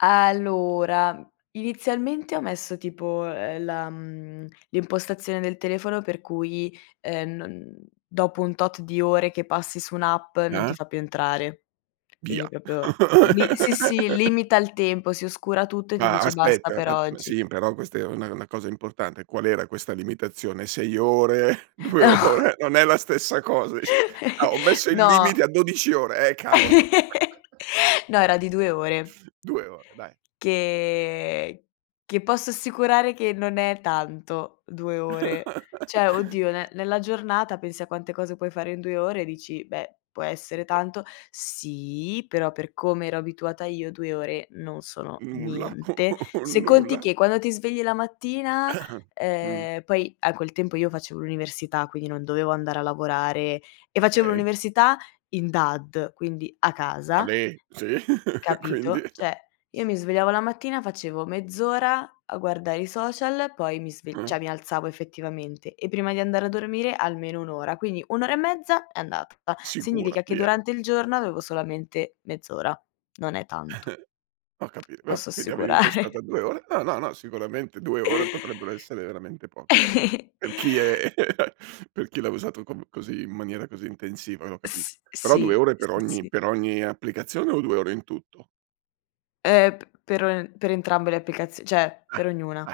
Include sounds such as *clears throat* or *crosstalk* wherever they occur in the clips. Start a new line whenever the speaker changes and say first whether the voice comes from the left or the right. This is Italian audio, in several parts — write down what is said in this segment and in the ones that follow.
left: Allora, inizialmente ho messo tipo, uhm, la mhmm, l'impostazione del telefono per cui, uhm, non dopo un tot di ore che passi su un'app, non ti
right: Ah.
left: fa più entrare. Quindi
right: Via.
left: è proprio, li sì, sì,
right: *laughs*
left: limita il tempo, si oscura tutto e ti
right: Ma,
left: dice: "Basta
right: aspetta,
left: per
right: mad ma
left: oggi".
right: sì, però questa è una è una cosa importante, qual era questa limitazione? 6 ore, 2
left: *chuckles*
right: ore "Non è la stessa cosa", dici. Ah, "Ho
left: *giggles*
right: messo il
left: No.
right: limite a 12 ore", eh, cavolo.
left: *laughs*
right: *chuckles*
left: No, era di 2 ore.
right: 2 ore, dai.
left: Che che posso assicurare che non è tanto, 2 ore. Cioè oddio, ne
right: *laughs*
left: nella giornata, pensi a quante cose puoi fare in 2 ore e dici: "Beh può essere
right: *unintelligible*
left: tanto". Sì, però per come ero abituata io, 2 ore non sono
right: Nulla
left: niente.
right: *chuckles* un
left: Se conti
right: nulla.
left: che, quando ti svegli la mattina
right: *clears throat* Mh.
left: ehm, poi a quel tempo io facevo l'università, quindi non dovevo andare a lavorare e facevo
right: Okay.
left: l'università, in DAD, quindi, a
right: A
left: casa
right: me? Sì, quindi
left: capito? Cioè, io mi svegliavo la mattina, facevo: mezz'ora, a guardare i social, poi mi sve
right: Mh.
left: cioè mi alzavo, effettivamente, e prima di andare a dormire almeno 1 ora, quindi 1 ora e mezza, è andata.
right: Sicura,
left: Significa che
right: via.
left: durante il giorno, avevo solamente mezz'ora. Non è tanto.
right: *chuckles* Ho capit vab
left: Posso
right: quindi avevi impostato a
left: assicurare.
right: 2 ore no, no, no, sicuramente 2 ore potrebbero essere veramente poche, eh,
left: *chuckles*
right: per chi è per chi l'ha usato com così, in maniera così intensiva, no, capisc
left: S
right: però 2
left: sì,
right: ore per
left: sì
right: ogni
left: sì.
right: per ogni applicazione, o 2 ore in tutto?
left: Eh, p per en per entrambe le applicazi cioè,
right: Ah,
left: per ognuna.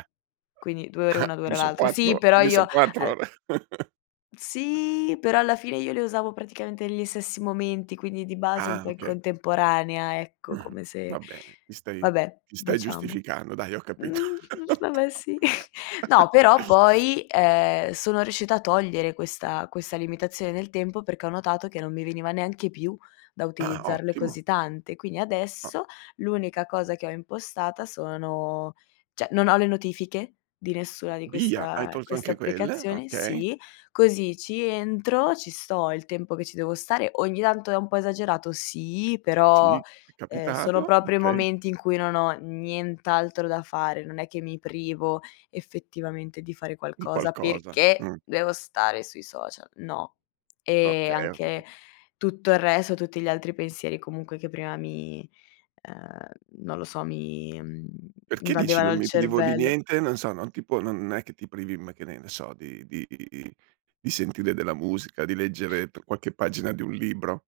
left: Quindi 2 ore
right: ah.
left: una, 2 ore
right: Quindi so'
left: l'altra. Sì,
right: 4
left: però
right: quindi
left: io
right: son 4
left: uhm
right: ore. *chuckles*
left: Sì, però alla fine io le usavo praticamente negli stessi momenti, quindi di base un
right: Ah,
left: po' in
right: okay.
left: contemporanea, ecco, come
right: Va
left: se
right: bene, ti stai
left: vabbè,
right: ti stai
left: diciamo.
right: giustificando, dai, ho
left: Mhmm,
right: capito.
left: mhmm,
right: *chuckles*
left: vabbè, sì. No, però poi, ehm, sono riuscita a togliere questa questa limitazione nel tempo, perché ho notato che non mi veniva neanche più, da
right: Ah-ah,
left: utilizzarle
right: ottimo.
left: così tante. Quindi
right: Ah
left: adesso, l'unica cosa che ho impostata sono cioè, non ho le notifiche, di nessuna di
right: Via, hai
left: questa
right: tolto
left: queste
right: anche quelle?
left: applicazioni
right: Okay.
left: sì, così ci entro, ci sto il tempo che ci devo stare ogni tanto è un po' esagerato? Sì,
right: Sì,
left: però,
right: è
left: ehm, sono
right: capitato,
left: proprio i
right: okay.
left: momenti in cui non ho nient'altro da fare. Non è che mi privo effettivamente di fare
right: Di
left: qualcosa
right: qualcosa,
left: perché
right: mh
left: devo stare sui social, no. E
right: Okay, ho capi
left: anche, tutto il resto, tutti gli altri pensieri, comunque, che prima mi uhm, non lo so, mi, mhmm,
right: Perché dici:
left: invadevano
right: "Non
left: il
right: mi privo di
left: cervello
right: niente"? Non so, non ti può non è che ti privi, mhmm, che ne ne so, di di i i i di sentire della musica, di leggere tr qualche pagina di un libro.